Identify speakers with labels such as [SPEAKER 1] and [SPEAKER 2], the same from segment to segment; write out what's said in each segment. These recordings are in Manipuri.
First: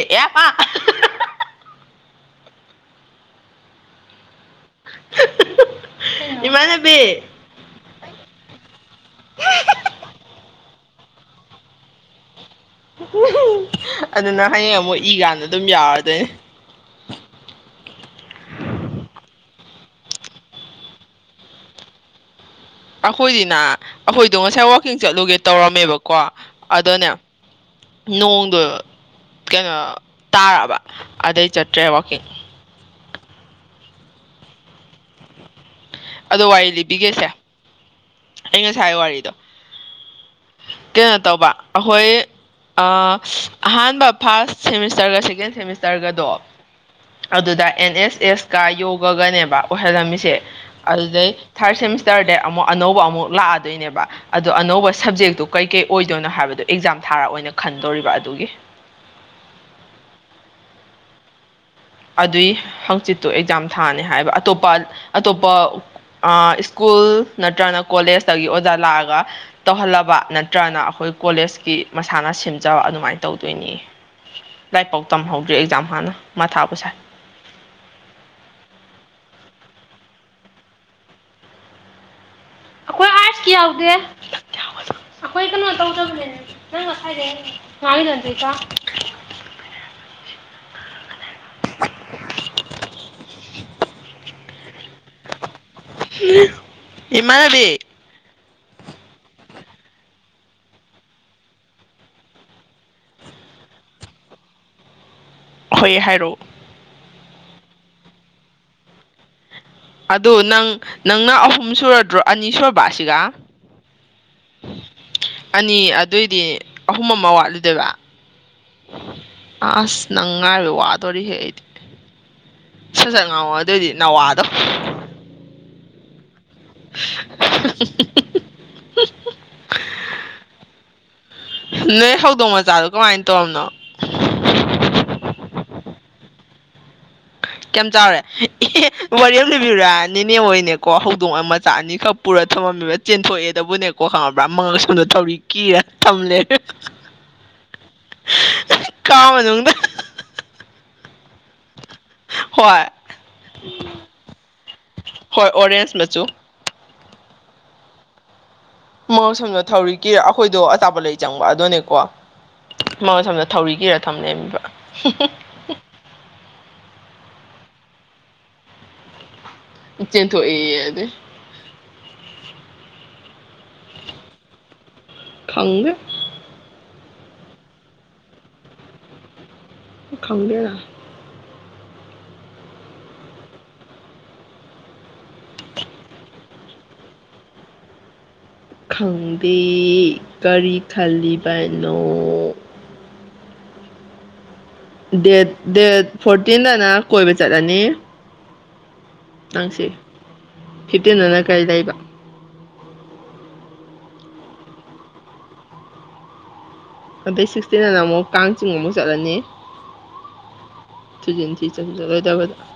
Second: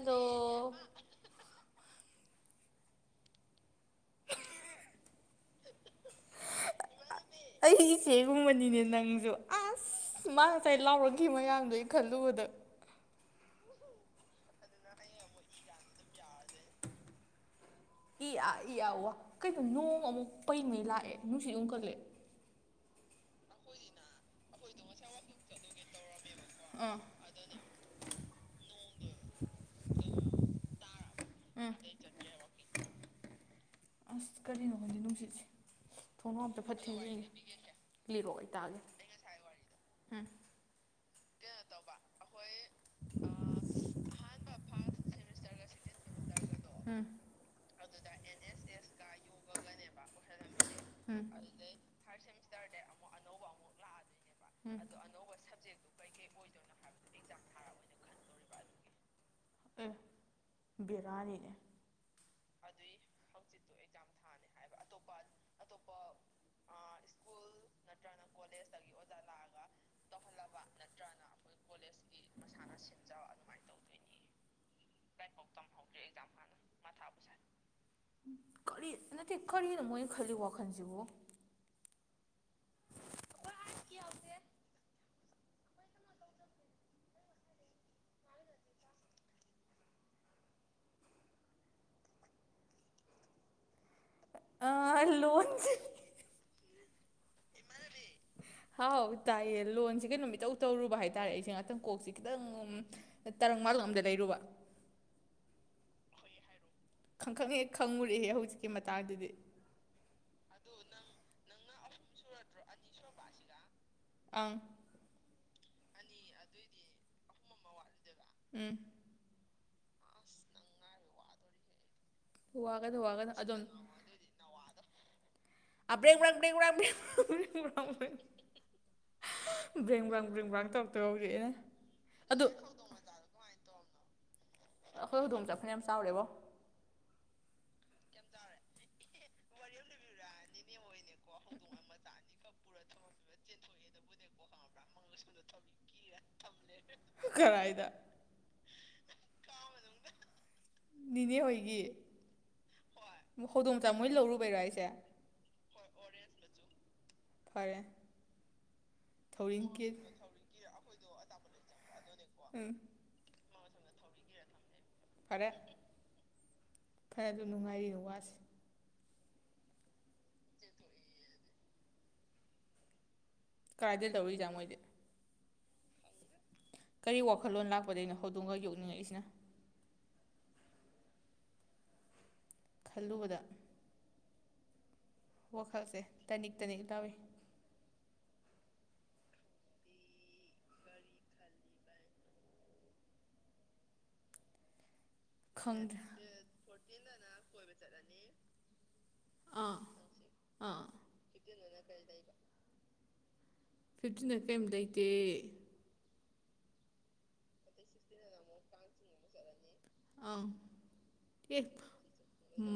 [SPEAKER 1] ꯑꯦ ꯄ ꯏꯃꯥꯟꯅꯕꯤ
[SPEAKER 2] ꯑꯩ ꯏꯆꯦꯒꯨꯝꯕꯅꯤꯅꯦ ꯅꯪꯁꯨ ꯑꯁ ꯃꯥ ꯉꯁꯥꯏ ꯂꯥꯎꯔꯛꯈꯤ ꯃꯌꯥꯝꯗꯨꯣ ꯑꯩ ꯈꯜꯂꯨꯕꯗ
[SPEAKER 1] ꯑꯗꯨꯅ ꯍꯌꯦꯡ ꯑꯃꯨꯛ ꯏꯀꯥꯟꯗ ꯑꯗꯨꯝ ꯌꯥꯎꯔꯗꯣꯏꯅꯦ
[SPEAKER 2] ꯏ ꯑꯥ ꯏ ꯑꯥ ꯋꯥ ꯀꯩꯗꯣ ꯅꯣꯡ ꯑꯃꯨꯛ ꯄꯩꯉꯩ ꯂꯥꯛꯑꯦ ꯅꯨꯡꯁꯤꯠ ꯑꯃ ꯀꯜꯂꯦ
[SPEAKER 1] ꯑꯩꯈꯣꯏꯗꯤꯅ ꯑꯩꯈꯣꯏꯗꯣ ꯉꯁꯥꯏ ꯋꯥꯛꯀꯤꯡ ꯆꯠꯂꯨꯒꯦ ꯇꯧꯔꯝꯃꯦꯕꯀꯣ ꯑꯗꯅꯦ ꯅꯣꯡꯗꯣ ꯀꯩꯅꯣ ꯇꯥꯔꯛꯑꯕ ꯑꯗꯩ
[SPEAKER 2] ꯎꯝ
[SPEAKER 1] ꯆꯠꯇ꯭ꯔꯦ ꯋꯥꯛꯀꯤꯡ
[SPEAKER 2] ꯑꯁ ꯀꯔꯤꯅꯣ ꯍꯥꯏꯣꯏꯗꯤ ꯅꯨꯡꯁꯤꯠꯁꯦ ꯊꯣꯡꯅꯥꯎ
[SPEAKER 1] ꯑꯗꯣ
[SPEAKER 2] ꯑꯝꯇ
[SPEAKER 1] ꯋꯥꯔꯤ
[SPEAKER 2] ꯐꯠ ꯊꯤꯡꯖꯤꯟꯒꯦ
[SPEAKER 1] ꯂꯤꯕꯤꯒꯦꯁꯦ
[SPEAKER 2] ꯂꯤꯔꯣ
[SPEAKER 1] ꯑꯩ
[SPEAKER 2] ꯇꯥꯒꯦ
[SPEAKER 1] ꯉꯁꯥꯏ ꯋꯥꯔꯤꯗꯣ
[SPEAKER 2] ꯎꯝ
[SPEAKER 1] ꯀꯩꯅꯣ ꯇꯧꯕ ꯑꯩꯈꯣꯏ ꯑ ꯑꯍꯥꯟꯕ ꯐꯥꯔꯁ ꯁꯦꯃꯤꯁꯇꯔꯒ ꯁꯦꯀꯦꯟ ꯁꯦꯃꯤꯁꯇꯔꯒꯗꯣ
[SPEAKER 2] ꯑꯝ
[SPEAKER 1] ꯑꯗꯨꯗ ꯑꯦꯟ ꯑꯦꯁ ꯑꯦꯁꯀ ꯌꯣꯒꯒꯅꯦꯕ ꯑꯣꯏꯍꯜꯂꯝꯃꯤꯁꯦ
[SPEAKER 2] ꯎꯝ ꯎꯝ
[SPEAKER 1] ꯑꯗꯨꯗꯩ
[SPEAKER 2] ꯑꯦ
[SPEAKER 1] ꯊꯥꯔꯠ ꯁꯦꯃꯤꯁꯇꯔꯗ ꯑꯃꯨꯛ ꯑꯅꯧꯕ ꯑꯃꯨꯛ ꯂꯥꯛꯑꯗꯣꯏꯅꯦꯕ ꯑꯗꯣ ꯑꯅꯧꯕ ꯁꯕꯖꯦꯛꯇꯣ ꯀꯩ ꯀꯩ ꯑꯣꯏꯗꯣꯏꯅꯣ ꯍꯥꯏꯕꯗꯣ ꯑꯦꯛꯖꯥꯝ ꯊꯥꯔꯑꯣ ꯑꯣꯏꯅ ꯈꯟꯗꯣꯏ ꯗꯧꯔꯤꯕ ꯑꯗꯨꯒꯤ
[SPEAKER 2] ꯥꯎꯝ ꯕꯦꯔꯥꯅꯤꯅꯦ
[SPEAKER 1] ꯑꯗꯨꯏ ꯍꯪꯆꯤꯠꯇꯨ ꯑꯦꯛꯖꯥꯝ ꯊꯥꯅꯤ ꯍꯥꯏꯕ ꯑꯇꯣꯞꯄ ꯑꯇꯣꯞꯄ ꯏꯁ꯭ꯀꯨꯜ ꯅꯠꯇ꯭ꯔꯅ ꯀꯣꯂꯦꯖꯇꯒꯤ ꯑꯣꯖꯥ ꯂꯥꯛꯑꯒ ꯇꯧꯍꯜꯂꯕ ꯅꯠꯇ꯭ꯔꯅ ꯑꯩꯈꯣꯏ ꯀꯣꯂꯦꯖ ꯒꯤ ꯃꯁꯥꯟꯅ ꯁꯦꯝꯖꯕ ꯑꯗꯨꯃꯥꯏꯅ ꯇꯧꯗꯣꯏꯅꯤ ꯂꯥꯏꯔꯤꯛ ꯄꯥꯎ ꯇꯝꯍꯧꯗ꯭ꯔꯦ ꯑꯦꯛꯖꯥꯝ ꯍꯥꯟꯅ ꯃꯥꯊꯥꯕꯨ
[SPEAKER 2] [inaudible] ꯀꯔꯤ ꯅꯠꯇꯦ ꯀꯔꯤꯅꯣ ꯃꯣꯏꯅ ꯈꯜꯂꯤ ꯋꯥꯈꯜꯁꯤꯕꯨ
[SPEAKER 1] ꯑꯩꯈꯣꯏ ꯑꯥꯔꯠꯁꯀꯤ ꯌꯥꯎꯗꯦ ꯑꯩꯈꯣꯏ ꯀꯩꯅꯣ ꯇꯧꯗꯕꯅꯦꯅꯦ ꯅꯪ [unintelligible] [inaudible]
[SPEAKER 2] ꯑ ꯂꯣꯟꯁꯤ
[SPEAKER 1] ꯏꯃꯥꯅꯕꯤ
[SPEAKER 2] ꯍꯥꯎ ꯇꯥꯏꯌꯦ ꯂꯣꯟꯁꯤ ꯀꯩꯅꯣꯝ ꯏꯇꯧ ꯇꯧꯔꯨꯕ ꯍꯥꯏꯇꯥꯔꯦ ꯑꯩꯁꯦ ꯉꯥꯛꯇꯪ ꯀꯣꯛꯁꯦ ꯈꯤꯇꯪ ꯇꯔꯡ ꯃꯥꯂꯪ ꯑꯝꯗ ꯂꯩꯔꯨꯕ
[SPEAKER 1] ꯍꯣꯏ ꯍꯥꯏꯔꯣꯛ
[SPEAKER 2] ꯈꯪ ꯈꯪꯍꯦꯛ ꯈꯪꯉꯨꯔꯍꯦ ꯍꯧꯖꯤꯛꯀꯤ ꯃꯇꯥꯡꯗꯨꯗꯤ
[SPEAKER 1] ꯑꯗꯨ ꯅꯪ ꯅꯪꯅ ꯑꯍꯨꯝ ꯁꯨꯔꯗ꯭ꯔꯣ ꯑꯅꯤ ꯁꯨꯔꯕ ꯁꯤꯒ
[SPEAKER 2] ꯑꯪ
[SPEAKER 1] ꯑꯅꯤ ꯑꯗꯨꯏꯗꯤ ꯑꯍꯨꯝ ꯑꯃ ꯋꯥꯠꯂꯤꯗꯣꯏꯕ
[SPEAKER 2] ꯎꯨꯝ
[SPEAKER 1] ꯑꯁ ꯅꯪ ꯉꯥꯏꯕ ꯋꯥꯗꯣꯔꯤꯍꯦ ꯑꯩꯗꯤ
[SPEAKER 2] ꯋꯥꯒꯅꯨ
[SPEAKER 1] ꯁꯠ ꯁꯠ
[SPEAKER 2] ꯋꯥꯒꯅꯨ
[SPEAKER 1] ꯉꯥꯡꯉꯣ ꯑꯗꯨꯑꯣꯏꯗꯤ ꯅꯋꯥꯗꯣ
[SPEAKER 2] [unintelligible] ꯕ꯭꯭ꯔꯦꯡ ꯕ꯭ꯔꯥꯡ ꯕ꯭ꯦꯡ ꯕ꯭ꯔꯥꯡ ꯇꯧꯔꯛꯇꯒ ꯍꯧꯖꯤꯛ ꯑꯩꯅꯥ
[SPEAKER 1] ꯅꯣꯏ ꯍꯧꯗꯣꯡ ꯃꯆꯥꯗꯣ ꯀꯃꯥꯏꯅ ꯇꯧꯔꯝꯅꯣ
[SPEAKER 2] ꯑꯩꯈꯣꯏ ꯍꯧꯗꯣꯡꯁꯦ ꯐꯅ ꯌꯥꯝ ꯆꯥꯎꯔꯦꯕꯣ
[SPEAKER 1] ꯀꯌꯥꯝ ꯆꯥꯎꯔꯦ ꯋꯥꯔꯤ ꯑꯃ ꯂꯤꯕꯤꯔꯥ ꯅꯦꯅꯦ ꯍꯣꯏꯅꯦ ꯀꯣ ꯍꯧꯗꯣꯡ ꯑꯃ ꯃꯆꯥ ꯑꯅꯤꯈꯛ ꯄꯨꯔ ꯊꯝꯃꯝꯃꯤꯕ ꯆꯦꯟꯊꯣꯛꯑꯦꯗꯕꯨꯅꯦꯀꯣ ꯈꯪꯉ ꯄ‌ꯔꯥ ꯃꯪꯒꯛꯁꯝꯗ ꯊꯧꯔꯤ ꯀꯤꯔ ꯊꯝꯂꯩ
[SPEAKER 2] ꯀꯔꯥꯏꯗ
[SPEAKER 1] ꯀꯥ ꯃꯅꯨꯡꯗ
[SPEAKER 2] ꯅꯤꯅꯦ ꯍꯣꯏꯒꯤ
[SPEAKER 1] ꯍꯣꯏ
[SPEAKER 2] ꯍꯣꯏ ꯍꯧꯗꯣꯝꯆꯥ ꯃꯣꯏ ꯂꯧꯔꯨꯕꯩꯔꯣ ꯍꯥꯏꯁꯦ
[SPEAKER 1] ꯍꯣꯏ ꯑꯣꯔꯦꯟꯖ ꯃꯆꯨ
[SPEAKER 2] ꯐꯔꯦ
[SPEAKER 1] ꯃꯉꯛꯁꯝꯗꯣ
[SPEAKER 2] ꯊꯧꯔꯤꯡ
[SPEAKER 1] ꯊꯧꯔꯤ
[SPEAKER 2] ꯀꯤꯠ
[SPEAKER 1] ꯀꯤꯔꯥ ꯑꯩꯈꯣꯏꯗꯣ ꯑꯆꯥꯇꯥꯄ ꯂꯩ ꯆꯪꯕ ꯑꯗꯨꯗꯅꯦꯀꯣ
[SPEAKER 2] ꯎꯝ
[SPEAKER 1] ꯃꯉꯛꯁꯝꯗ ꯊꯧꯔꯤ ꯀꯤꯔ ꯊꯝ ꯂꯩꯔꯝꯃꯤꯕ
[SPEAKER 2] ꯐꯔꯗꯨꯝ ꯅꯨꯡꯉꯥꯏꯔꯤꯅꯦ ꯋꯥꯁꯦ
[SPEAKER 1] ꯆꯦꯟꯊꯣꯛꯏ ꯑꯗꯨꯏ
[SPEAKER 2] ꯀꯥꯗꯥꯏꯗꯩ ꯂꯧꯔꯤꯖꯥ ꯃꯣꯏꯗꯤ
[SPEAKER 1] ꯈꯪꯗꯦ
[SPEAKER 2] ꯀꯔꯤ ꯋꯥꯈꯜꯂꯣꯟ ꯂꯥꯛꯄꯗꯣ ꯍꯧꯗꯣꯡꯒ ꯌꯣꯛꯅꯤꯡꯉꯛꯏꯁꯤꯅ
[SPEAKER 1] ꯈꯪꯗꯦꯅ
[SPEAKER 2] ꯈꯜꯂꯨꯕꯗ ꯋꯥꯈꯜꯁꯦ ꯇꯅꯤꯛ ꯇꯅꯤꯛ ꯇꯧꯏ
[SPEAKER 1] ꯈꯪꯗꯦ ꯀꯔꯤ ꯈꯜꯂꯤꯕꯅꯣ ꯗꯦꯠ
[SPEAKER 2] ꯈꯪꯗ꯭ꯔꯦ
[SPEAKER 1] ꯗꯦꯠ ꯐꯣꯔꯇꯤꯟꯗꯅ ꯀꯣꯏꯕ ꯆꯠꯂꯅꯤ
[SPEAKER 2] ꯑꯥ
[SPEAKER 1] ꯅꯪꯁꯤ
[SPEAKER 2] ꯑꯥ
[SPEAKER 1] ꯐꯤꯞꯇꯤꯟꯗꯨꯅ ꯀꯔꯤ ꯂꯩꯕ
[SPEAKER 2] ꯐꯤꯞꯇꯤꯟꯗ ꯀꯔꯤꯝ ꯂꯩꯇꯦ
[SPEAKER 1] ꯑꯇꯩ ꯁꯤꯛꯁꯇꯤꯟꯅ ꯑꯃꯨꯛ ꯀꯥꯡꯆꯤꯡꯕ ꯑꯃꯨꯛ ꯆꯠꯂꯅꯤ
[SPEAKER 2] ꯑꯪ
[SPEAKER 1] ꯊ
[SPEAKER 2] ꯑꯦ
[SPEAKER 1] ꯆ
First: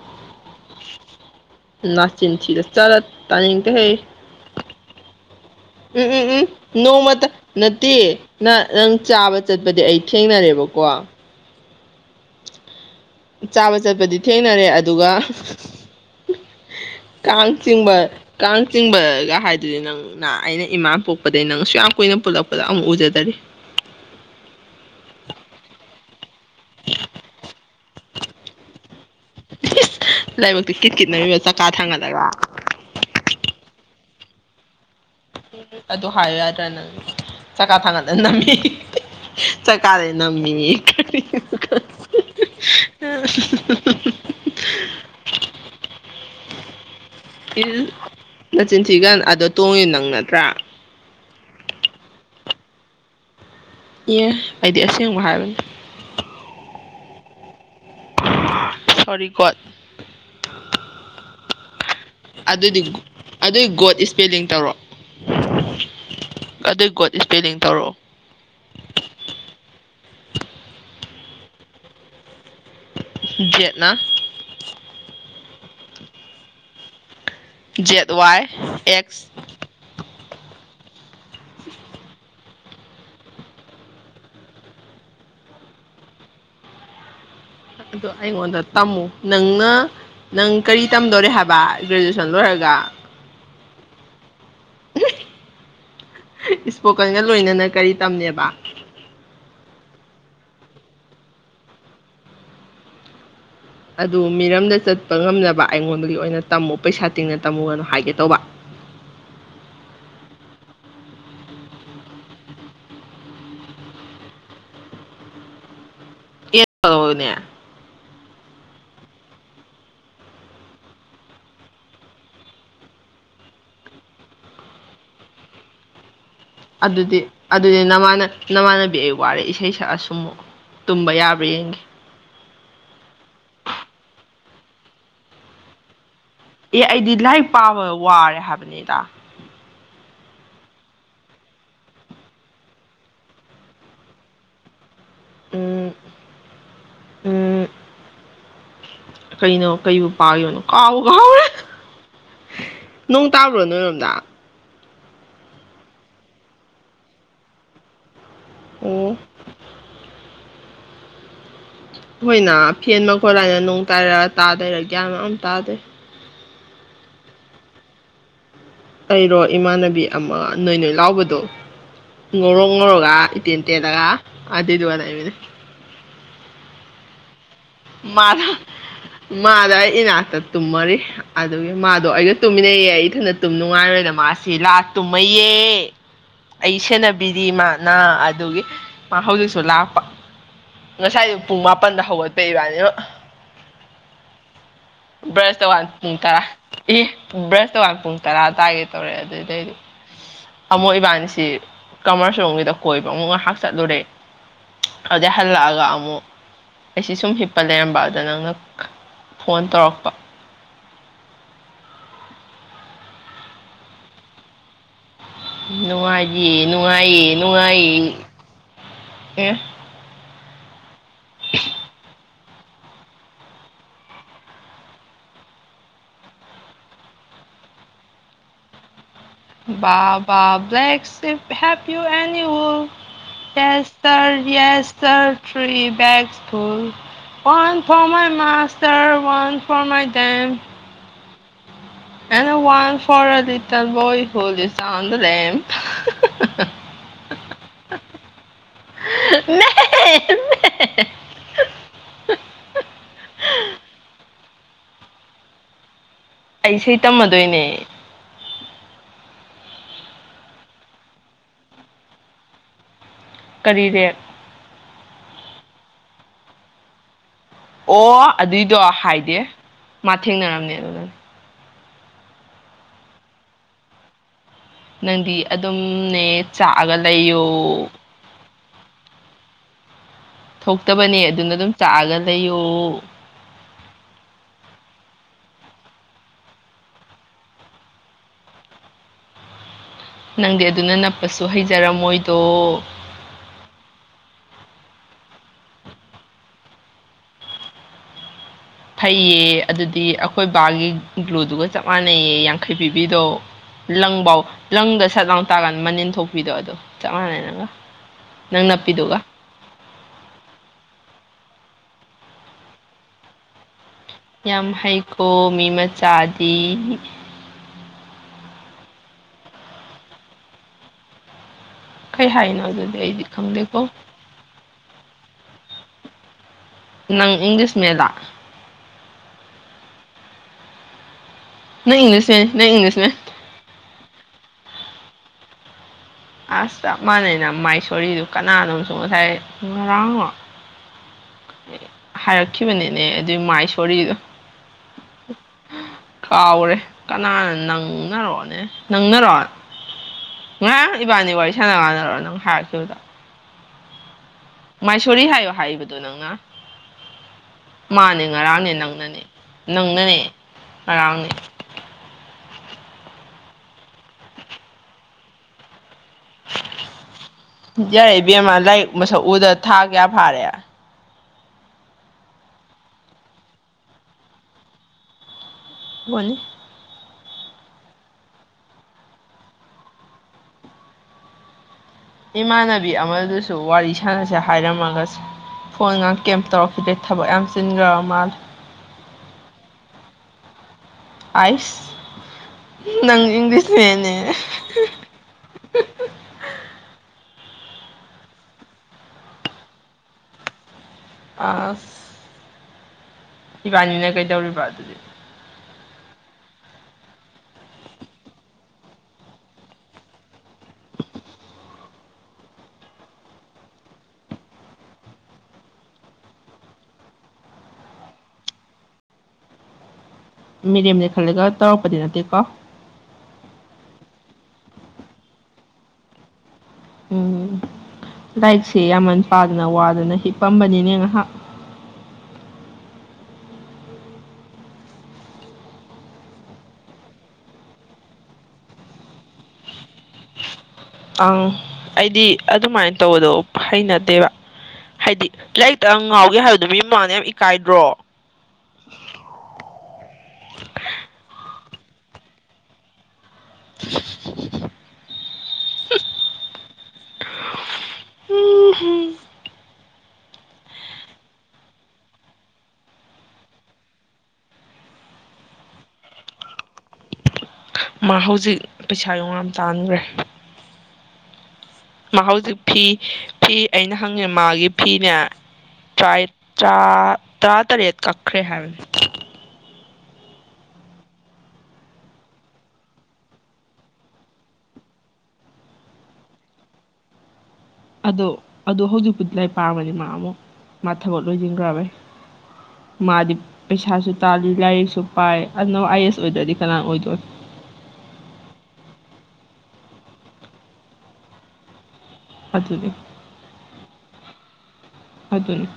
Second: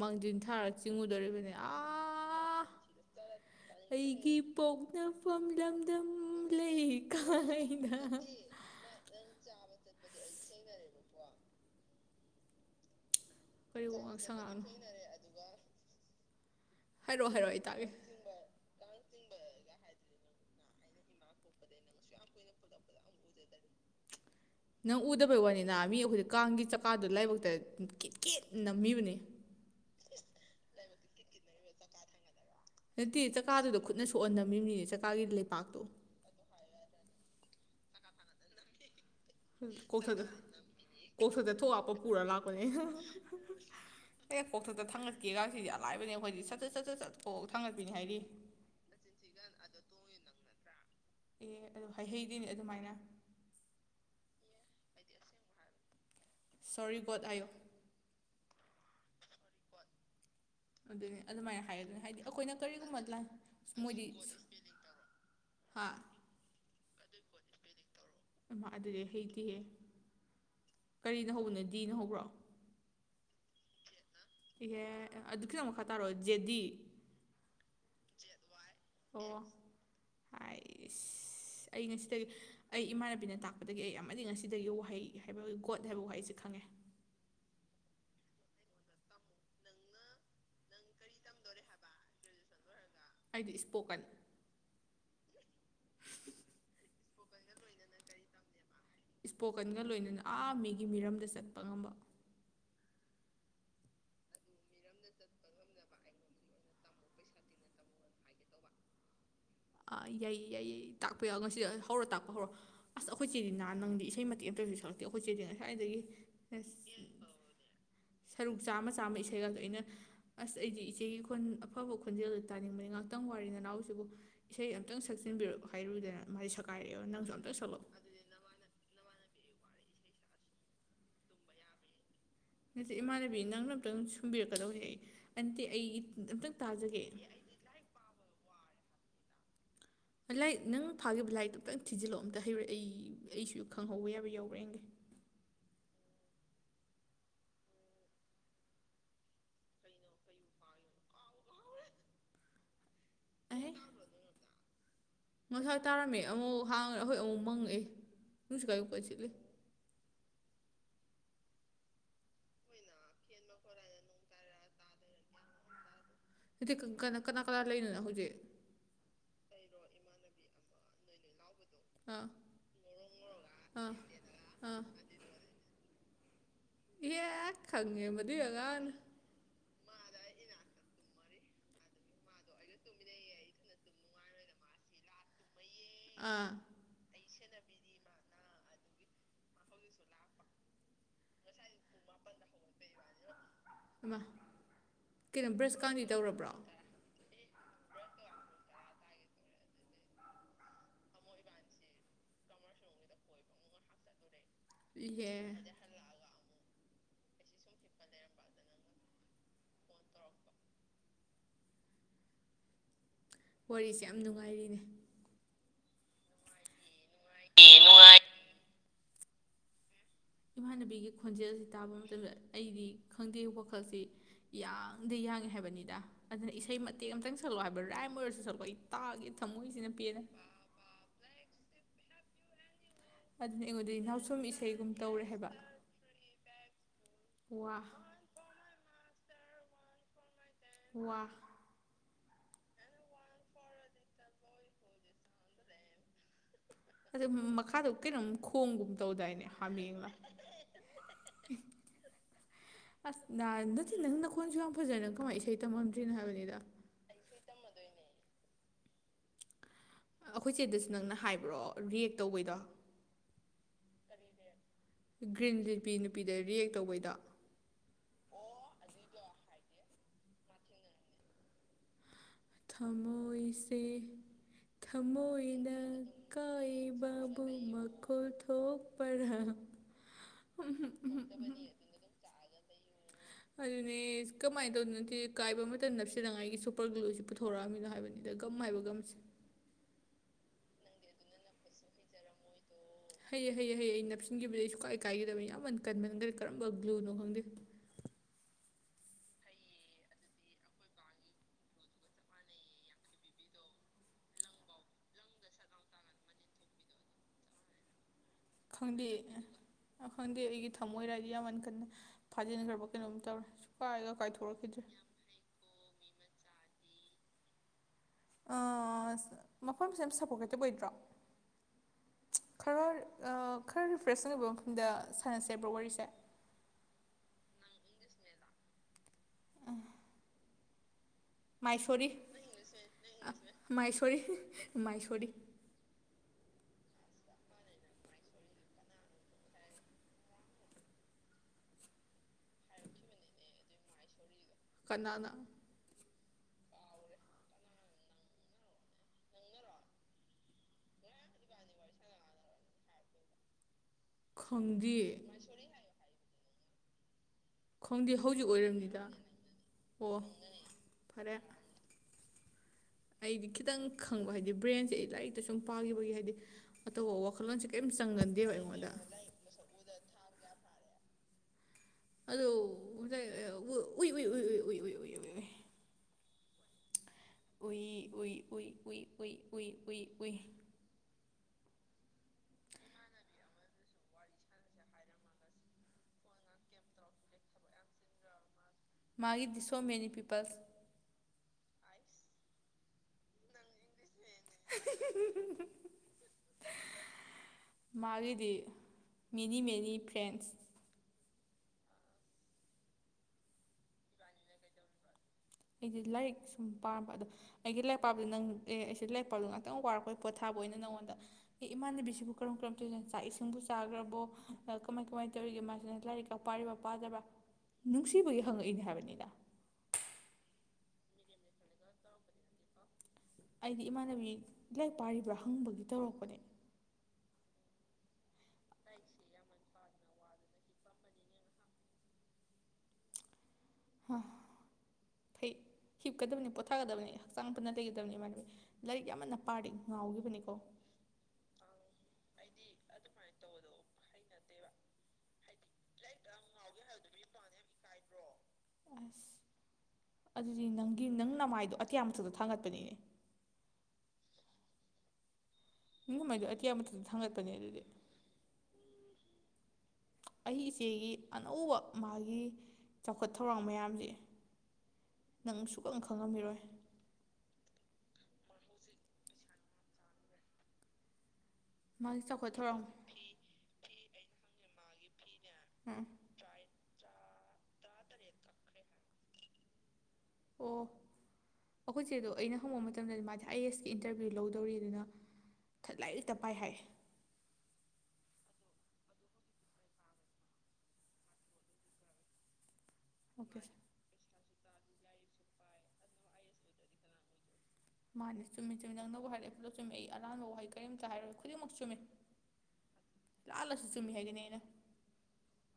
[SPEAKER 2] ꯃꯥꯡꯖꯤꯟ ꯊꯥꯔ ꯆꯤꯡꯉꯨꯗꯣꯔꯤꯕꯅꯦ
[SPEAKER 1] ꯆꯤꯟꯁꯤ
[SPEAKER 2] ꯑꯥ
[SPEAKER 1] ꯆ [unintelligible] ꯇꯥꯅꯤꯇꯦꯍꯦ
[SPEAKER 2] ꯑꯩꯒꯤ ꯄꯣꯛꯅꯐꯝ ꯂꯝ
[SPEAKER 1] ꯎꯝ ꯎꯝ ꯎꯝ ꯅꯣꯡꯃꯇ ꯅꯠꯇꯦ
[SPEAKER 2] ꯅꯪ
[SPEAKER 1] ꯅꯪ ꯆꯥꯕ ꯆꯠꯄꯗꯤ ꯑꯩ
[SPEAKER 2] ꯆꯠꯄꯁꯦ
[SPEAKER 1] ꯊꯦꯡꯅꯔꯦꯕꯀꯣ
[SPEAKER 2] ꯑꯩ ꯊꯦꯡꯅꯔꯦꯕꯀꯣ
[SPEAKER 1] ꯆꯥꯕ
[SPEAKER 2] ꯀꯔꯤ ꯋꯥ
[SPEAKER 1] ꯆꯠꯄꯗꯤ
[SPEAKER 2] ꯉꯥꯡ
[SPEAKER 1] ꯊꯦꯡꯅꯔꯦ
[SPEAKER 2] ꯁꯉꯥꯡꯅꯣ
[SPEAKER 1] ꯑꯗꯨꯒ
[SPEAKER 2] ꯍꯥꯏꯔꯛꯑꯣ
[SPEAKER 1] ꯀꯥꯡ
[SPEAKER 2] ꯍꯥꯏꯔꯛꯑꯣ ꯑꯩ ꯇꯥꯒꯦ
[SPEAKER 1] ꯆꯤꯡꯕ ꯀꯥꯡ ꯆꯤꯡꯕꯒ ꯍꯥꯏꯗꯨꯗꯤ ꯅꯪ ꯑꯩꯅ ꯏꯃꯥ ꯄꯣꯛꯄꯗꯒꯤꯩ ꯅꯪ ꯁꯛ ꯌꯥꯝ ꯀꯨꯏꯅ ꯄꯨꯜꯂꯛꯄꯗ ꯑꯃꯨ ꯎꯖꯗꯔꯤ
[SPEAKER 2] ꯅꯪ ꯎꯗꯕꯩ ꯋꯥꯅꯤꯅ ꯃꯤ ꯑꯩꯈꯣꯏꯗ ꯀꯥꯡꯒꯤ ꯆꯀꯥꯗꯨ ꯂꯥꯏꯕꯛꯇ ꯀꯤꯠ ꯀꯤꯠ ꯅꯝꯃꯤꯕꯅꯤ
[SPEAKER 1] ꯂꯥꯏꯕꯛꯇꯤ ꯀꯤꯠ ꯀꯤꯠꯅꯃꯤꯕ ꯆꯀꯥ ꯊꯥꯡꯒꯠꯂꯒ
[SPEAKER 2] ꯅꯠꯇꯦ ꯆꯀꯥꯗꯨꯗ ꯈꯨꯠꯅ ꯁꯣꯛꯍꯟꯗꯕꯃꯤ ꯃꯤꯅꯦ ꯆꯀꯥꯒꯤꯗꯤ
[SPEAKER 1] ꯑꯗꯨ ꯍꯥꯏꯌꯨ ꯌꯥꯗ꯭ꯔꯥ ꯅꯪ ꯆꯀꯥ ꯊꯥꯡꯒꯠꯗ ꯅꯝꯃꯤ ꯆꯀꯥ ꯅꯃꯤ
[SPEAKER 2] ꯀꯣꯛꯁꯁ ꯊꯣꯛ ꯍꯥꯞꯄ ꯄꯨꯔ ꯂꯥꯛꯄꯅꯦ ꯑꯩ ꯀꯣꯛꯊꯛꯇ ꯊꯥꯡꯒꯠꯀꯦꯒꯁꯤꯗꯤ ꯑꯂꯥꯏꯕꯅꯦ ꯑꯩꯈꯣꯏꯗꯤ ꯆꯠꯊꯠ ꯆꯠꯇꯠ ꯆꯠ
[SPEAKER 1] ꯅꯆꯤꯟꯊꯤꯒꯥꯟ ꯑꯗꯣ ꯇꯣꯡꯉꯤ ꯅꯪ ꯅꯠꯇ꯭ꯔꯥ
[SPEAKER 2] ꯑꯦ ꯑꯗꯨꯗꯣ ꯍꯥꯏꯍꯩꯗꯤꯅꯦ ꯑꯗꯨꯃꯥꯏꯅ
[SPEAKER 1] ꯑꯦ ꯑꯩꯗꯤ ꯑꯁꯦꯡꯕ ꯍꯥꯏꯕꯅꯤ
[SPEAKER 2] ꯁꯣꯔꯤ ꯒꯣꯠ ꯍꯥꯏꯌꯨ
[SPEAKER 1] ꯁꯣꯔꯤ ꯒꯣꯠ
[SPEAKER 2] ꯑꯗꯨꯅꯦ ꯑꯗꯨꯃꯥꯏꯅ ꯍꯥꯏꯒ ꯑꯗꯨꯣꯏꯅꯤ ꯍꯥꯏꯗꯤ ꯑꯩꯈꯣꯏꯅ
[SPEAKER 1] ꯑꯗꯨꯏꯗꯤ
[SPEAKER 2] ꯀꯔꯤꯒꯨꯝꯕ ꯂ
[SPEAKER 1] ꯑꯗꯨꯏ ꯒꯣꯠ
[SPEAKER 2] ꯃꯣꯏꯗꯤ
[SPEAKER 1] ꯏꯁꯄꯦꯂꯤꯡ ꯇꯧꯔꯣ
[SPEAKER 2] ꯍꯥ
[SPEAKER 1] ꯑꯗꯨꯏ ꯒꯣꯠ ꯏꯁꯄꯦꯂꯤꯡ ꯇꯧꯔꯛꯑꯣ
[SPEAKER 2] ꯏꯃ ꯑꯗꯨꯗꯤ ꯍꯩꯇꯦꯍꯦ ꯀꯔꯤꯅ ꯍꯧꯕꯅꯣ ꯗꯤꯅ ꯍꯧꯕ꯭ꯔꯣ
[SPEAKER 1] ꯌꯦꯠꯅꯥ
[SPEAKER 2] ꯏꯍꯦ ꯑꯗꯨ ꯈꯤꯇꯪ ꯃꯈꯥ ꯇꯥꯔꯛꯑꯣ ꯖꯦꯗꯤ
[SPEAKER 1] ꯖꯦꯠ ꯋꯥꯏ ꯑꯦꯛꯁ
[SPEAKER 2] ꯑꯩꯁ ꯑꯩ ꯉꯁꯤꯗꯒꯤ ꯑꯩ ꯏꯃꯥꯟꯅꯕꯤꯅ ꯇꯥꯛꯄꯗꯒꯤ ꯑꯩ ꯑꯃꯗꯤ ꯉꯁꯤꯗꯒꯤ ꯋꯥꯍꯩ ꯍꯥꯏꯕ ꯒꯣꯠ ꯍꯥꯏꯕ ꯋꯥꯍꯩꯁꯦ ꯈꯪꯉꯦ
[SPEAKER 1] ꯑꯗꯣ ꯑꯩꯉꯣꯟꯗ ꯇꯝꯃꯨ ꯅꯪꯅ ꯅꯪ ꯀꯔꯤ ꯇꯝꯗꯧꯔꯤꯦ ꯍꯥꯏꯕ ꯒ꯭ꯔꯦꯖꯨꯑꯦꯁꯟ ꯂꯣꯏꯔꯒ
[SPEAKER 2] ꯑꯩꯗꯤ ꯏꯁ꯭ꯄꯣꯀꯟ
[SPEAKER 1] ꯏꯁꯄꯣꯀꯟꯒ ꯂꯣꯏꯅꯅ ꯀꯔꯤ ꯇꯝꯅꯦꯕ
[SPEAKER 2] ꯏꯁꯄꯣꯀꯟꯒ ꯂꯣꯏꯅꯅ ꯑꯥ ꯃꯤꯒꯤ ꯃꯤꯔꯝꯗ ꯆꯠꯄ ꯉꯝꯕ
[SPEAKER 1] ꯑꯗꯨ ꯃꯤꯔꯝꯗ ꯆꯠꯄ ꯉꯝꯅꯕ ꯑꯩꯉꯣꯟꯒꯤ ꯑꯣꯏꯅ ꯇꯝꯃꯨ ꯄꯩꯁꯥ ꯇꯤꯡꯅ ꯇꯝꯃꯨꯒꯅ ꯍꯥꯏꯒꯦ ꯇꯧꯕ
[SPEAKER 2] ꯌꯥꯏ ꯌꯥꯏ ꯇꯥꯛꯄ ꯌꯥꯎ ꯉꯁꯤꯗ ꯍꯧꯔꯣ ꯇꯥꯛꯄ ꯍꯧꯔꯣ ꯑꯁ ꯑꯩꯈꯣꯏ ꯆꯦꯗꯤ ꯅꯍꯥꯟ ꯅꯪꯗꯤ ꯏꯁꯩ ꯃꯇꯦꯛ ꯑꯃꯝꯇꯁꯨ ꯁꯛꯂꯛꯇꯦ ꯑꯩꯈꯣꯏ ꯆꯦꯗꯤ ꯉꯁꯥꯏꯗꯒꯤ
[SPEAKER 1] ꯑꯦ ꯇꯧꯔꯣꯅꯦ
[SPEAKER 2] ꯁꯔꯨꯛ ꯆꯥꯝꯃ ꯆꯥꯝꯃ ꯏꯁꯩꯒꯛꯇ ꯑꯩꯅ ꯑꯁ ꯑꯩꯗꯤ ꯏꯆꯦꯒꯤꯣꯟ ꯑꯐꯕ ꯈꯣꯟꯖꯦꯜꯗ ꯇꯥꯅꯤꯡꯕꯅꯤ ꯉꯍꯥꯛꯇꯪ ꯋꯥꯔꯤ ꯅꯅꯥꯎꯁꯤꯕꯨ ꯏꯁꯩ ꯑꯃꯝꯇꯪ ꯁꯛꯆꯤꯟꯕꯤꯔꯛ ꯍꯥꯏꯔꯨꯗꯅ ꯃꯥꯗꯤꯛ
[SPEAKER 1] ꯑꯗꯨꯗꯤ ꯑꯗꯨꯗꯤ ꯅꯪ ꯃꯥꯅ ꯅꯃꯥꯟꯅꯕꯤ ꯑꯩ ꯋꯥꯔꯦ ꯏꯁꯩ ꯁꯛꯑꯁꯨꯝꯛ ꯇꯨꯝꯕ ꯌꯥꯕ꯭ꯔꯥ ꯌꯦꯡꯒꯦ
[SPEAKER 2] ꯅꯠꯇꯦ ꯏꯃꯥꯟꯅꯕꯤ ꯅꯪꯅ ꯑꯝꯛꯇꯪ ꯁꯨꯝꯕꯤꯔꯛꯀꯗꯧꯁꯦ ꯑꯩ ꯑꯠꯇꯦ ꯑꯩ ꯑꯝꯇꯪ
[SPEAKER 1] ꯑꯦ
[SPEAKER 2] ꯇꯥꯖꯒꯦ
[SPEAKER 1] ꯑꯩꯗꯤ ꯂꯥꯏꯔꯤꯛ ꯄꯥꯕ ꯋꯥꯔꯦ ꯍꯥꯏꯕꯅꯤꯗ
[SPEAKER 2] ꯂꯥꯏꯔꯤꯛ ꯅꯪ ꯐꯥꯈꯤꯕ ꯂꯥꯏꯔꯤꯛꯇꯣ ꯑꯝꯛꯇꯪ ꯊꯤꯖꯤꯜꯂꯛꯑꯣ ꯑꯝꯇ ꯍꯩꯔꯨꯔꯦ ꯑꯩꯁꯨ ꯈꯪꯍꯧꯕ ꯌꯥꯕ ꯌꯧꯔꯛꯡꯒꯦ
[SPEAKER 1] ꯎꯝ ꯎꯝ ꯀꯩꯅꯣ ꯀꯩꯕꯨ ꯄꯥꯏꯣꯅꯣ ꯀꯥꯎꯕ ꯀꯥꯎꯔꯦ ꯅꯣꯡ ꯇꯥꯕ꯭ꯔꯣ
[SPEAKER 2] ꯑꯍꯦ
[SPEAKER 1] ꯅꯣꯏꯔꯣꯝꯗ
[SPEAKER 2] ꯉꯁꯥꯏ ꯇꯥꯔꯝꯃꯦ ꯑꯃꯨꯛ ꯍꯥꯡꯉ ꯑꯩꯈꯣꯏ ꯑꯃꯨꯛ ꯃꯪꯉꯛꯑꯦ ꯅꯨꯡꯁꯨ ꯀꯥꯏꯌꯨꯛ ꯀꯥꯏ
[SPEAKER 1] ꯑꯣ
[SPEAKER 2] ꯁꯤꯠꯂꯤ
[SPEAKER 1] ꯑꯩꯈꯣꯏꯅ ꯐꯦꯟ ꯃꯈꯣꯠꯂꯅ ꯅꯅꯨꯡ ꯇꯥꯔꯒ ꯇꯥꯗꯣꯏꯔꯒꯌꯥ ꯃ ꯇꯥꯗꯩ
[SPEAKER 2] ꯍꯥꯏꯗꯤ ꯀꯅꯥ ꯀꯅꯥ ꯀꯅꯥ ꯂꯩꯅꯣꯅꯣ ꯍꯧꯖꯤꯛ
[SPEAKER 1] ꯑꯩꯔꯣ ꯏꯃꯥꯟꯅꯕꯤ ꯑꯃ ꯅꯣꯏ ꯅꯣꯏ ꯂꯥꯎꯕꯗꯣ
[SPEAKER 2] ꯑꯥ
[SPEAKER 1] ꯉꯧꯔꯣꯡ ꯉꯧꯔꯒ ꯏꯇꯦꯟ
[SPEAKER 2] ꯑꯥ
[SPEAKER 1] ꯇꯦꯜꯂꯒ
[SPEAKER 2] ꯑꯥ
[SPEAKER 1] ꯑꯗꯨꯏꯗꯨ ꯂꯩꯃꯤꯅꯦ
[SPEAKER 2] ꯌꯦꯠ
[SPEAKER 1] ꯃꯥꯗ ꯃꯥꯗ ꯑꯩ ꯏꯅꯥꯛꯇ ꯇꯨꯝꯃꯔꯤ ꯑꯗꯨꯒꯤ ꯃꯥꯗꯣ ꯑꯩꯒ ꯇꯨꯝꯃꯤꯟꯅꯩꯌꯦ ꯑꯩ ꯏ ꯊꯅ ꯇꯨꯝ ꯅꯨꯡꯉꯥꯏꯔꯣꯏꯗꯅ ꯃꯥꯁꯤ ꯂꯥ ꯇꯨꯝꯃꯩꯌꯦ
[SPEAKER 2] ꯑꯥ
[SPEAKER 1] ꯑꯩ ꯁꯦꯟꯅꯕꯤ ꯕꯤꯗꯤ ꯃꯥꯅ ꯑꯗꯨꯒꯤ ꯃꯥ ꯍꯧꯖꯤꯛꯁꯨ ꯂꯥꯛꯄ ꯉꯁꯥꯏꯗꯨ ꯄꯨꯡ ꯃꯥꯄꯟꯗ ꯍꯧꯒꯠꯄ ꯏꯕꯥꯅꯤꯅꯣ
[SPEAKER 2] ꯏꯃ
[SPEAKER 1] ꯕ ꯇ ꯋꯥ ꯅꯨ ꯇꯔ ꯑꯦ ꯕ꯭ꯔꯁ ꯇꯣꯉꯥꯟ ꯄꯨꯡ ꯇꯔꯥ ꯇꯥꯒꯦ ꯇꯧꯔꯛꯑꯦ ꯑꯗꯨꯏꯗꯩꯗꯤ ꯑꯃꯨꯛ ꯏꯕꯥꯅꯤꯁꯤ ꯀꯃꯔꯁꯂꯣꯝꯒꯤꯗ ꯀꯣꯏꯕ ꯑꯃꯨꯛ ꯉꯥꯏꯍꯥꯛ ꯆꯠꯂꯨꯔꯦ
[SPEAKER 2] ꯏꯍꯦ
[SPEAKER 1] ꯑꯗꯨꯗꯩ ꯍꯜꯂꯛꯑꯒ ꯑꯃꯨꯛ ꯑꯩꯁꯤ ꯁꯨꯝ ꯍꯤꯞꯄ ꯂꯩꯔꯝꯕ ꯑꯗꯨꯗ ꯅꯪꯅ ꯐꯣꯟ ꯇꯧꯔꯛꯄ
[SPEAKER 2] ꯋꯥꯔꯤꯁꯦ ꯌꯥꯝ ꯅꯨꯡꯉꯥꯏꯔꯤꯅꯦ
[SPEAKER 1] ꯅꯨꯡꯉꯥꯏꯔꯤꯌꯦ ꯅꯨꯡꯉꯥꯏꯌꯦ ꯅꯨꯡꯉꯥꯏꯌꯦ ꯑꯦ
[SPEAKER 2] ꯏꯃꯥꯟꯅꯕꯤꯒꯤ ꯈꯣꯟꯖꯦꯜꯁꯤ ꯇꯥꯕ ꯃꯇꯝꯗ ꯑꯩꯗꯤ ꯈꯪꯗꯦ ꯋꯥꯈꯜꯁꯤ ꯌꯥꯡꯗꯤꯦ ꯌꯥꯡꯉꯦ ꯍꯥꯏꯕꯅꯤꯗ ꯑꯗꯨꯅ ꯏꯁꯩ ꯃꯇꯦꯛ ꯑꯃꯇꯪ ꯁꯛꯂꯛꯑꯣ ꯍꯥꯏꯕ ꯔꯥꯏꯝ ꯑꯣꯏꯔꯁꯨ ꯁꯛꯂꯛꯑꯣ ꯑꯩ ꯇꯥꯒꯦ ꯊꯃꯣꯏꯁꯤꯅ ꯄꯦꯟꯅ
[SPEAKER 1] ꯕꯥꯕꯥ ꯕ꯭ꯂ ꯁꯤ ꯍꯦꯄꯤ ꯌꯌꯨ ꯑꯦꯅꯤꯋꯜ
[SPEAKER 2] ꯑꯗꯨꯅ ꯑꯩꯉꯣꯟꯗꯗꯤ ꯅꯥꯎꯁꯨꯝ ꯏꯁꯩꯒꯨꯝ
[SPEAKER 1] ꯇꯁꯔꯔꯔꯤꯁ
[SPEAKER 2] ꯇꯧꯔꯦ ꯍꯥꯏꯕ
[SPEAKER 1] ꯐꯜ ꯋꯥꯟ
[SPEAKER 2] ꯋꯥ
[SPEAKER 1] for my master one for my dame
[SPEAKER 2] ꯋꯥ
[SPEAKER 1] ꯑꯦꯅ ꯋꯥꯟ ꯐꯣꯔ ꯂꯤꯇꯜ ꯣꯣꯌ ꯍꯜ ꯆꯗ꯭ꯔꯦ
[SPEAKER 2] ꯑꯗꯨ ꯃꯈꯥꯗ ꯀꯩꯅꯣꯝ ꯈꯣꯡꯒꯨꯝ ꯇꯧꯗꯥꯏꯅꯦ ꯍꯥꯃꯦꯡꯂ
[SPEAKER 1] ꯍ
[SPEAKER 2] ꯑꯁ ꯅꯍ ꯅꯠꯇꯦ ꯅꯪ ꯅꯈꯣꯟꯁꯨ ꯌꯥꯝ ꯐꯖꯔꯦ ꯅꯪ ꯀꯃꯥꯏꯅ ꯏꯁꯩ ꯇꯝꯃꯝꯗ꯭ꯔꯤꯅꯣꯕꯅꯤꯗ
[SPEAKER 1] ꯑꯩ ꯏꯁꯩ ꯇꯝꯃꯗꯣꯏꯅꯦ
[SPEAKER 2] ꯑꯩꯈꯣꯏꯆꯦꯗꯁꯨ ꯅꯪꯅ ꯍꯥꯏꯕ꯭ꯔꯣ ꯔꯤꯌꯦꯛ ꯇꯧꯕꯩꯗꯣ
[SPEAKER 1] ꯀꯔꯤ ꯔꯦꯞ ꯑꯣ ꯑꯗꯨꯏꯗꯣ
[SPEAKER 2] ꯒ꯭ꯔꯤꯟ ꯂꯤꯄꯤ ꯅꯨꯄꯤꯗ ꯔꯤꯌꯦꯛ ꯇꯧꯕꯩꯗꯣ
[SPEAKER 1] ꯑꯣ ꯑꯗꯨꯏꯗꯣ ꯍꯥꯏꯗꯦ ꯃꯥ ꯊꯦꯡꯅꯔꯝꯅꯦ ꯑꯗꯨꯅꯅꯦ
[SPEAKER 2] ꯊꯃꯣꯏꯁꯦ ꯊꯃꯣꯏꯅ ꯀꯥꯏꯕꯕꯨꯃꯛ
[SPEAKER 1] ꯆꯥꯛꯑꯒ
[SPEAKER 2] ꯊꯣꯛꯊꯣꯛ ꯄꯔ
[SPEAKER 1] ꯊꯣꯛꯇꯕꯅꯦ ꯑꯗꯨꯅ ꯑꯗꯨꯝ ꯆꯥꯛꯑꯒ ꯂꯩꯌꯣ
[SPEAKER 2] ꯑꯗꯨꯅꯦ ꯀꯃꯥꯏꯅ ꯇꯧꯗꯅꯠꯇꯦ ꯀꯥꯏꯕ ꯃꯇꯝ ꯅꯞꯁꯤꯅꯉꯥꯏꯒꯤ ꯁꯨꯄꯔ ꯒ꯭ꯂꯂꯨꯁꯤ ꯄꯨꯊꯣꯛ ꯊꯣꯔꯛꯑꯃꯤꯅꯣ ꯍꯥꯏꯕꯅꯤꯗ ꯒꯝ ꯍꯥꯏꯕ ꯒꯝꯁꯦ
[SPEAKER 1] ꯅꯪꯗꯤ ꯑꯗꯨꯅ ꯅꯞꯄꯁꯨ ꯍꯩꯖꯔꯝꯃꯣꯏꯗꯣ
[SPEAKER 2] ꯍꯌꯦ ꯍꯌꯦ ꯍꯌꯦ ꯑꯩ ꯅꯞꯁꯤꯟꯈꯤꯕꯗꯒꯤ ꯑꯩ ꯁꯨꯀꯥꯏ ꯀꯥꯏꯒꯗꯕ ꯌꯥꯝꯃꯟ ꯀꯟꯃꯟꯈ꯭ꯔꯔꯤ ꯀꯔꯝꯕ ꯕ꯭ꯂꯨꯅꯣ ꯈꯪꯗꯦ
[SPEAKER 1] ꯐꯩꯌꯦ ꯑꯗꯨꯗꯤ ꯑꯩꯈꯣꯏ ꯕꯥꯒꯤ ꯒ꯭ꯂꯨꯗꯨꯒ ꯆꯞ ꯃꯥꯟꯅꯩꯌꯦ ꯌꯥꯡꯈꯩ ꯄꯤꯕꯤꯗꯣ ꯂꯪꯐꯧ ꯂꯪꯗ ꯁꯠ ꯂꯥꯎ ꯇꯥꯀꯥꯟꯗ ꯃꯅꯤꯟ ꯊꯣꯛꯄꯤꯗꯣ ꯑꯗꯨꯗ ꯆꯞ ꯃꯥꯟꯅꯩ ꯅꯪꯒ ꯅꯪ
[SPEAKER 2] ꯈꯪꯗꯦ
[SPEAKER 1] ꯅꯞꯄꯤꯗꯨꯒ
[SPEAKER 2] ꯈꯪꯗꯦ ꯑꯩꯒꯤ ꯊꯝꯃꯣꯏꯔ ꯍꯥꯏꯗꯤ ꯌꯥꯝꯃꯟ ꯀꯟꯅ ꯐꯥꯖꯤꯟꯈ꯭ꯔꯕ ꯀꯩꯅꯣꯝ ꯇꯧꯔꯦ ꯁ ꯄꯥꯏꯔꯒ
[SPEAKER 1] ꯌꯥꯝ ꯍꯩꯀꯣ ꯃꯤ ꯃꯆꯥꯗꯤ
[SPEAKER 2] ꯃꯐꯝꯁꯦ ꯌꯥꯝ ꯁꯄꯣꯔꯀꯦꯇꯤꯞ ꯑꯣꯏꯗ꯭ꯔꯣ
[SPEAKER 1] ꯀꯩ ꯍꯥꯏꯅꯣ
[SPEAKER 2] ꯈꯔ
[SPEAKER 1] ꯑꯗꯨꯗꯤ ꯑꯩꯗꯤ
[SPEAKER 2] ꯈꯔ
[SPEAKER 1] ꯈꯪꯗꯦꯀꯣ
[SPEAKER 2] ꯔꯤꯐ꯭ꯔꯦꯁꯤꯡ ꯑꯣꯏꯕ ꯃꯐꯝꯗ ꯁꯥꯟꯅꯁꯦꯕ꯭ꯔꯣ ꯋꯥꯔꯤꯁꯦ
[SPEAKER 1] ꯅꯪ ꯏꯪꯂꯤꯁ ꯃꯦꯂ ꯅꯪ
[SPEAKER 2] ꯃꯥꯏꯁꯔꯤ
[SPEAKER 1] ꯏꯪꯂꯤꯁ ꯃꯦꯟ ꯅꯪ ꯏꯪꯂꯤꯁ ꯃꯦꯟ
[SPEAKER 2] ꯃꯥꯏꯁꯔꯤ ꯃꯥꯏꯁꯣꯔꯤ
[SPEAKER 1] ꯑꯁ ꯆꯞ ꯃꯥꯟꯅꯩꯅ ꯃꯥꯏꯁꯣꯔꯤꯗꯨ ꯀꯅꯥꯅꯣꯝꯁꯨ ꯉꯁꯥꯏ ꯉꯔꯥꯡꯅꯣ ꯍꯥꯏꯔꯛꯈꯤꯕꯅꯤꯅꯦ ꯑꯗꯨꯒꯤ ꯃꯥꯏ ꯁꯣꯔꯤꯗꯣ
[SPEAKER 2] ꯀꯅꯥꯅ
[SPEAKER 1] ꯀꯥꯎꯔꯦ ꯀꯅꯥꯅ ꯅꯪꯅꯔꯣꯑꯣꯅꯦ ꯅꯪꯅꯔꯛꯣ ꯉꯥꯏꯍꯥꯛ ꯏꯕꯥꯅꯤ ꯋꯥꯔꯤ ꯁꯥꯟꯅ ꯉꯥꯟꯅꯔꯣ ꯅꯪ ꯍꯥꯏꯔꯈꯤꯕꯗꯣ
[SPEAKER 2] ꯈꯪꯗꯦ
[SPEAKER 1] ꯃꯥꯏꯁꯣꯔꯤ ꯍꯥꯏꯌꯣ ꯍꯥꯏꯕꯗꯣ ꯅꯪꯅ
[SPEAKER 2] ꯈꯪꯗꯦ
[SPEAKER 1] ꯃꯥꯅꯦ
[SPEAKER 2] ꯍꯧꯖꯤꯛ
[SPEAKER 1] ꯉꯔꯥꯡꯅꯦ
[SPEAKER 2] ꯑꯣꯏꯔꯝꯅꯤꯗ
[SPEAKER 1] ꯅꯪꯅꯅꯦ
[SPEAKER 2] ꯑꯣ
[SPEAKER 1] ꯅꯪꯅꯅꯦ ꯉꯔꯥꯡꯅꯦ
[SPEAKER 2] ꯐꯔꯦ ꯑꯩꯗꯤ ꯈꯤꯇꯪ ꯈꯪꯕ ꯍꯥꯏꯗꯤ ꯕ꯭ꯔꯦꯟꯁꯦ ꯑꯩ ꯂꯥꯏꯔꯤꯛꯇ ꯁꯨꯝ ꯄꯥꯈꯤꯕꯒꯤ ꯍꯥꯏꯗꯤ ꯑꯇꯣꯞ ꯋꯥꯈꯜꯂꯣꯟꯁꯦ ꯀꯔꯤꯝ ꯆꯪꯒꯟꯗꯦꯕ ꯑꯩꯉꯣꯟꯗ
[SPEAKER 1] ꯊꯥꯒ ꯐꯥꯔꯌꯥ
[SPEAKER 2] ꯑꯗꯣꯁꯥꯏ ꯎꯏ ꯎꯏ ꯎꯏ ꯎꯏ ꯎꯏ ꯎꯏ ꯎꯏ ꯎꯏ ꯎꯏ
[SPEAKER 1] ꯍꯅꯤ
[SPEAKER 2] ꯑꯣꯏ ꯑꯣꯏ ꯑꯣꯏ ꯑꯣꯏꯏ ꯑꯣꯏꯏ ꯑꯣꯏꯏ ꯑꯣꯏꯏ ꯑꯣꯏꯏ
[SPEAKER 1] ꯏꯃꯥꯟꯅꯕꯤ ꯑꯃꯗꯨꯁꯨ ꯋꯥꯔꯤ ꯁꯥꯟꯅꯁꯦ ꯍꯥꯏꯔꯝꯃꯒ ꯐꯣꯟ ꯉ ꯀꯦꯝꯞ ꯇꯧꯔꯛꯈꯤꯗꯩ ꯊꯕꯛ ꯌꯥꯝ ꯆꯤꯟꯈ꯭ꯔꯕ ꯃꯥꯜꯂꯦ
[SPEAKER 2] ꯃꯥꯒꯤ ꯗꯤ ꯁꯣ ꯃꯦꯅꯤ ꯄꯤꯄꯜꯁ
[SPEAKER 1] ꯑꯁ ꯅꯪ ꯏꯪꯂꯤꯁꯅꯦ
[SPEAKER 2] [unintelligible] ꯃꯥꯒꯤꯗꯤ ꯃꯦꯅꯤ ꯃꯦꯅꯤ ꯐ꯭ꯔꯦꯟꯁ
[SPEAKER 1] ꯑꯥꯐ ꯏꯕꯥꯅꯤꯅ ꯀꯩꯗꯧꯔꯤꯕ ꯑꯗꯨꯗꯤ
[SPEAKER 2] ꯑꯩꯗꯤ ꯂꯥꯏꯔꯤꯛ ꯁꯨꯝ ꯄꯥꯝꯕ ꯑꯗꯣ ꯑꯩꯒꯤ ꯂ ꯄꯥꯛꯗꯨ ꯅꯪ ꯑꯦ ꯑꯩꯁꯨ ꯂꯛ ꯄꯗꯨꯣ ꯉꯥꯛꯇꯪ ꯋꯥꯔꯛꯄꯣꯏ ꯄꯣꯠꯊꯥꯕ ꯑꯣꯏꯅ ꯅꯪꯉꯣꯟꯗ ꯑꯦ ꯏꯃꯥꯟꯅꯕꯤꯁꯤꯕꯨ ꯀꯔꯝ ꯀꯔꯝ ꯇꯧꯔꯤꯗꯅ ꯆꯥꯛ ꯏꯁꯤꯡꯕꯨ ꯆꯥꯈ꯭ꯔꯕꯣ ꯀꯃꯥꯏ ꯀꯃꯥꯏ ꯇꯧꯔꯤꯒꯦ ꯃꯥꯁꯤꯅ ꯂꯥꯏꯔꯤꯛ ꯀꯥ ꯄꯥꯏꯔꯤꯕ ꯄꯥꯗꯕ꯭ꯔꯥ ꯅꯨꯡꯁꯤꯕꯒꯤ ꯍꯪꯉꯛꯏꯅꯦ ꯍꯥꯏꯕꯅꯤꯗ
[SPEAKER 1] ꯃꯦꯗꯤꯌꯅꯦ ꯈꯜꯂꯒ ꯇꯧꯔꯛꯄꯗꯤ ꯅꯠꯇꯦꯀꯣ
[SPEAKER 2] ꯑꯩꯗꯤ ꯏꯃꯥꯟꯅꯕꯤ ꯂꯥꯏꯔꯤꯛ ꯄꯥꯔꯤꯕ꯭ꯔꯥ ꯍꯪꯕꯒꯤ ꯇꯧꯔꯛꯄꯅꯦ
[SPEAKER 1] ꯎꯝ ꯂꯥꯏꯔꯤꯛꯁꯦ ꯌꯥꯝꯃꯟ ꯄꯥꯗꯅ ꯋꯥꯗꯅ ꯍꯤꯄꯝꯕꯅꯤꯅꯦ ꯉꯥꯏꯍꯥꯛ
[SPEAKER 2] ꯐꯩ ꯍꯤꯞꯀꯗꯕꯅꯤ ꯄꯣꯊꯥꯒꯗꯕꯅꯤ ꯍꯛꯆꯥꯡ ꯐꯅ ꯂꯩꯒꯗꯕꯅꯤ ꯏꯃꯅ ꯂꯥꯏꯔꯤꯛ ꯌꯥꯝꯟꯅ ꯄꯥꯔꯤ ꯉꯥꯎꯈꯤꯕꯅꯤꯀꯣ
[SPEAKER 1] ꯑꯪ ꯑꯩꯗꯤ ꯑꯗꯨꯃꯥꯏꯅ ꯇꯧꯕꯗꯣ ꯍꯩꯅꯗꯦꯕ ꯍꯥꯏꯗꯤ ꯂꯥꯏꯔꯤꯛꯛꯇ ꯉꯥꯎꯒꯦ ꯍꯥꯏꯕꯗꯨꯣ ꯃꯤ ꯃꯃꯥꯅ ꯌꯥꯝ ꯏꯀꯥꯏꯗ꯭ꯔꯣ
[SPEAKER 2] ꯑꯁ ꯑꯗꯨꯗꯤ ꯅꯪꯒꯤ ꯅꯪ ꯅꯃꯥꯏꯗꯣ ꯑꯇꯤꯌꯥ ꯃꯊꯛꯇ ꯊꯥꯡꯒꯠꯄꯅꯤꯅꯦ
[SPEAKER 1] [unintelligible]
[SPEAKER 2] ꯅꯨꯝ ꯀꯨꯝꯩꯗꯣ ꯑꯇꯤꯌꯥ ꯑꯃꯊꯛꯇꯗ ꯊꯥꯡꯒꯠꯄꯅꯦ ꯑꯗꯨꯗꯤ
[SPEAKER 1] ꯎ ꯎꯝ
[SPEAKER 2] ꯑꯩ ꯏꯆꯦꯒꯤ ꯑꯅꯧꯕ ꯃꯥꯒꯤ ꯆꯥꯎꯈꯠ ꯊꯧꯔꯥꯡ ꯃꯌꯥꯝꯁꯦ ꯅꯪ ꯁꯨꯛꯀꯪ ꯈꯪꯉꯝꯃꯤꯔꯣꯏ
[SPEAKER 1] ꯃꯥ ꯍꯧꯖꯤꯛ ꯄꯩꯁꯥ ꯌꯉꯥ ꯇꯥꯟꯈ꯭ꯔꯦ
[SPEAKER 2] ꯃꯥꯒꯤ
[SPEAKER 1] ꯃꯥ
[SPEAKER 2] ꯆꯥꯎꯈꯠ
[SPEAKER 1] ꯍꯧꯖꯤꯛ
[SPEAKER 2] ꯊꯧꯔꯥꯡ
[SPEAKER 1] ꯐꯤ ꯐꯤ ꯑꯩꯅ ꯍꯪꯉꯦ ꯃꯥꯒꯤ ꯐꯤꯅꯦ
[SPEAKER 2] ꯎꯝ
[SPEAKER 1] ꯇ꯭ꯔꯥꯏ ꯇꯥ ꯇ꯭ꯔꯥ ꯇꯔꯠ ꯀꯈꯔꯦ ꯍꯥꯏꯕ
[SPEAKER 2] ꯑꯣ ꯑꯩꯈꯣꯏꯁꯦꯗꯣ ꯑꯩꯅ ꯍꯪꯉ ꯃꯇꯝꯗꯗꯤ ꯃꯥꯗꯤ ꯑꯥꯏ ꯑꯦ ꯑꯦꯁꯀꯤ ꯏꯟꯇꯔꯚꯤꯌꯨ ꯂꯧꯗꯧꯔꯤ ꯑꯗꯨꯅ ꯂꯥꯏꯔꯤꯛꯇ ꯄꯥꯏ ꯍꯥꯏ
[SPEAKER 1] ꯑꯗꯣ ꯑꯗꯨꯣ ꯍꯧꯖꯤꯛꯄꯨꯗꯤ ꯂ ꯄꯥꯔꯝꯝꯕꯅꯤ ꯃꯥ ꯑꯃꯨꯛ ꯃꯥ ꯊꯕꯛ ꯂꯣꯏꯁꯤꯟꯈ꯭ꯔꯕꯩ ꯃꯥꯗꯤ
[SPEAKER 2] ꯑꯣꯀꯦ
[SPEAKER 1] ꯄꯩꯁꯥꯁꯨ ꯇꯥꯜꯂꯤ ꯂꯥꯏꯔꯤꯛꯁꯨ ꯄꯥꯏ ꯑꯅꯕꯨ ꯑꯥꯏ ꯑꯦꯁ ꯑꯣꯏꯗ꯭ꯔꯗꯤ ꯀꯅꯥꯅ ꯑꯣꯏꯗꯣꯏ
[SPEAKER 2] ꯃꯥꯅꯦ ꯆꯨꯝꯃꯤ ꯆꯨꯝꯃꯤ ꯅꯪꯅꯕꯨ ꯍꯥꯏꯔꯛꯦ ꯄꯨꯂꯞ ꯆꯨꯝꯃꯤ ꯑꯩ ꯑꯔꯥꯟꯕ ꯋꯥꯍꯩ ꯀꯔꯤꯝꯇ ꯍꯥꯏꯔꯣꯏ ꯈꯨꯗꯤꯡꯃꯛ ꯆꯨꯝꯃꯤ
[SPEAKER 1] ꯑꯗꯨꯅꯤ
[SPEAKER 2] ꯂꯥꯜꯂꯁꯨ ꯆꯨꯝꯃꯤ ꯍꯥꯏꯒꯅꯤ ꯑꯩꯅ
[SPEAKER 1] ꯑꯗꯨꯅꯤ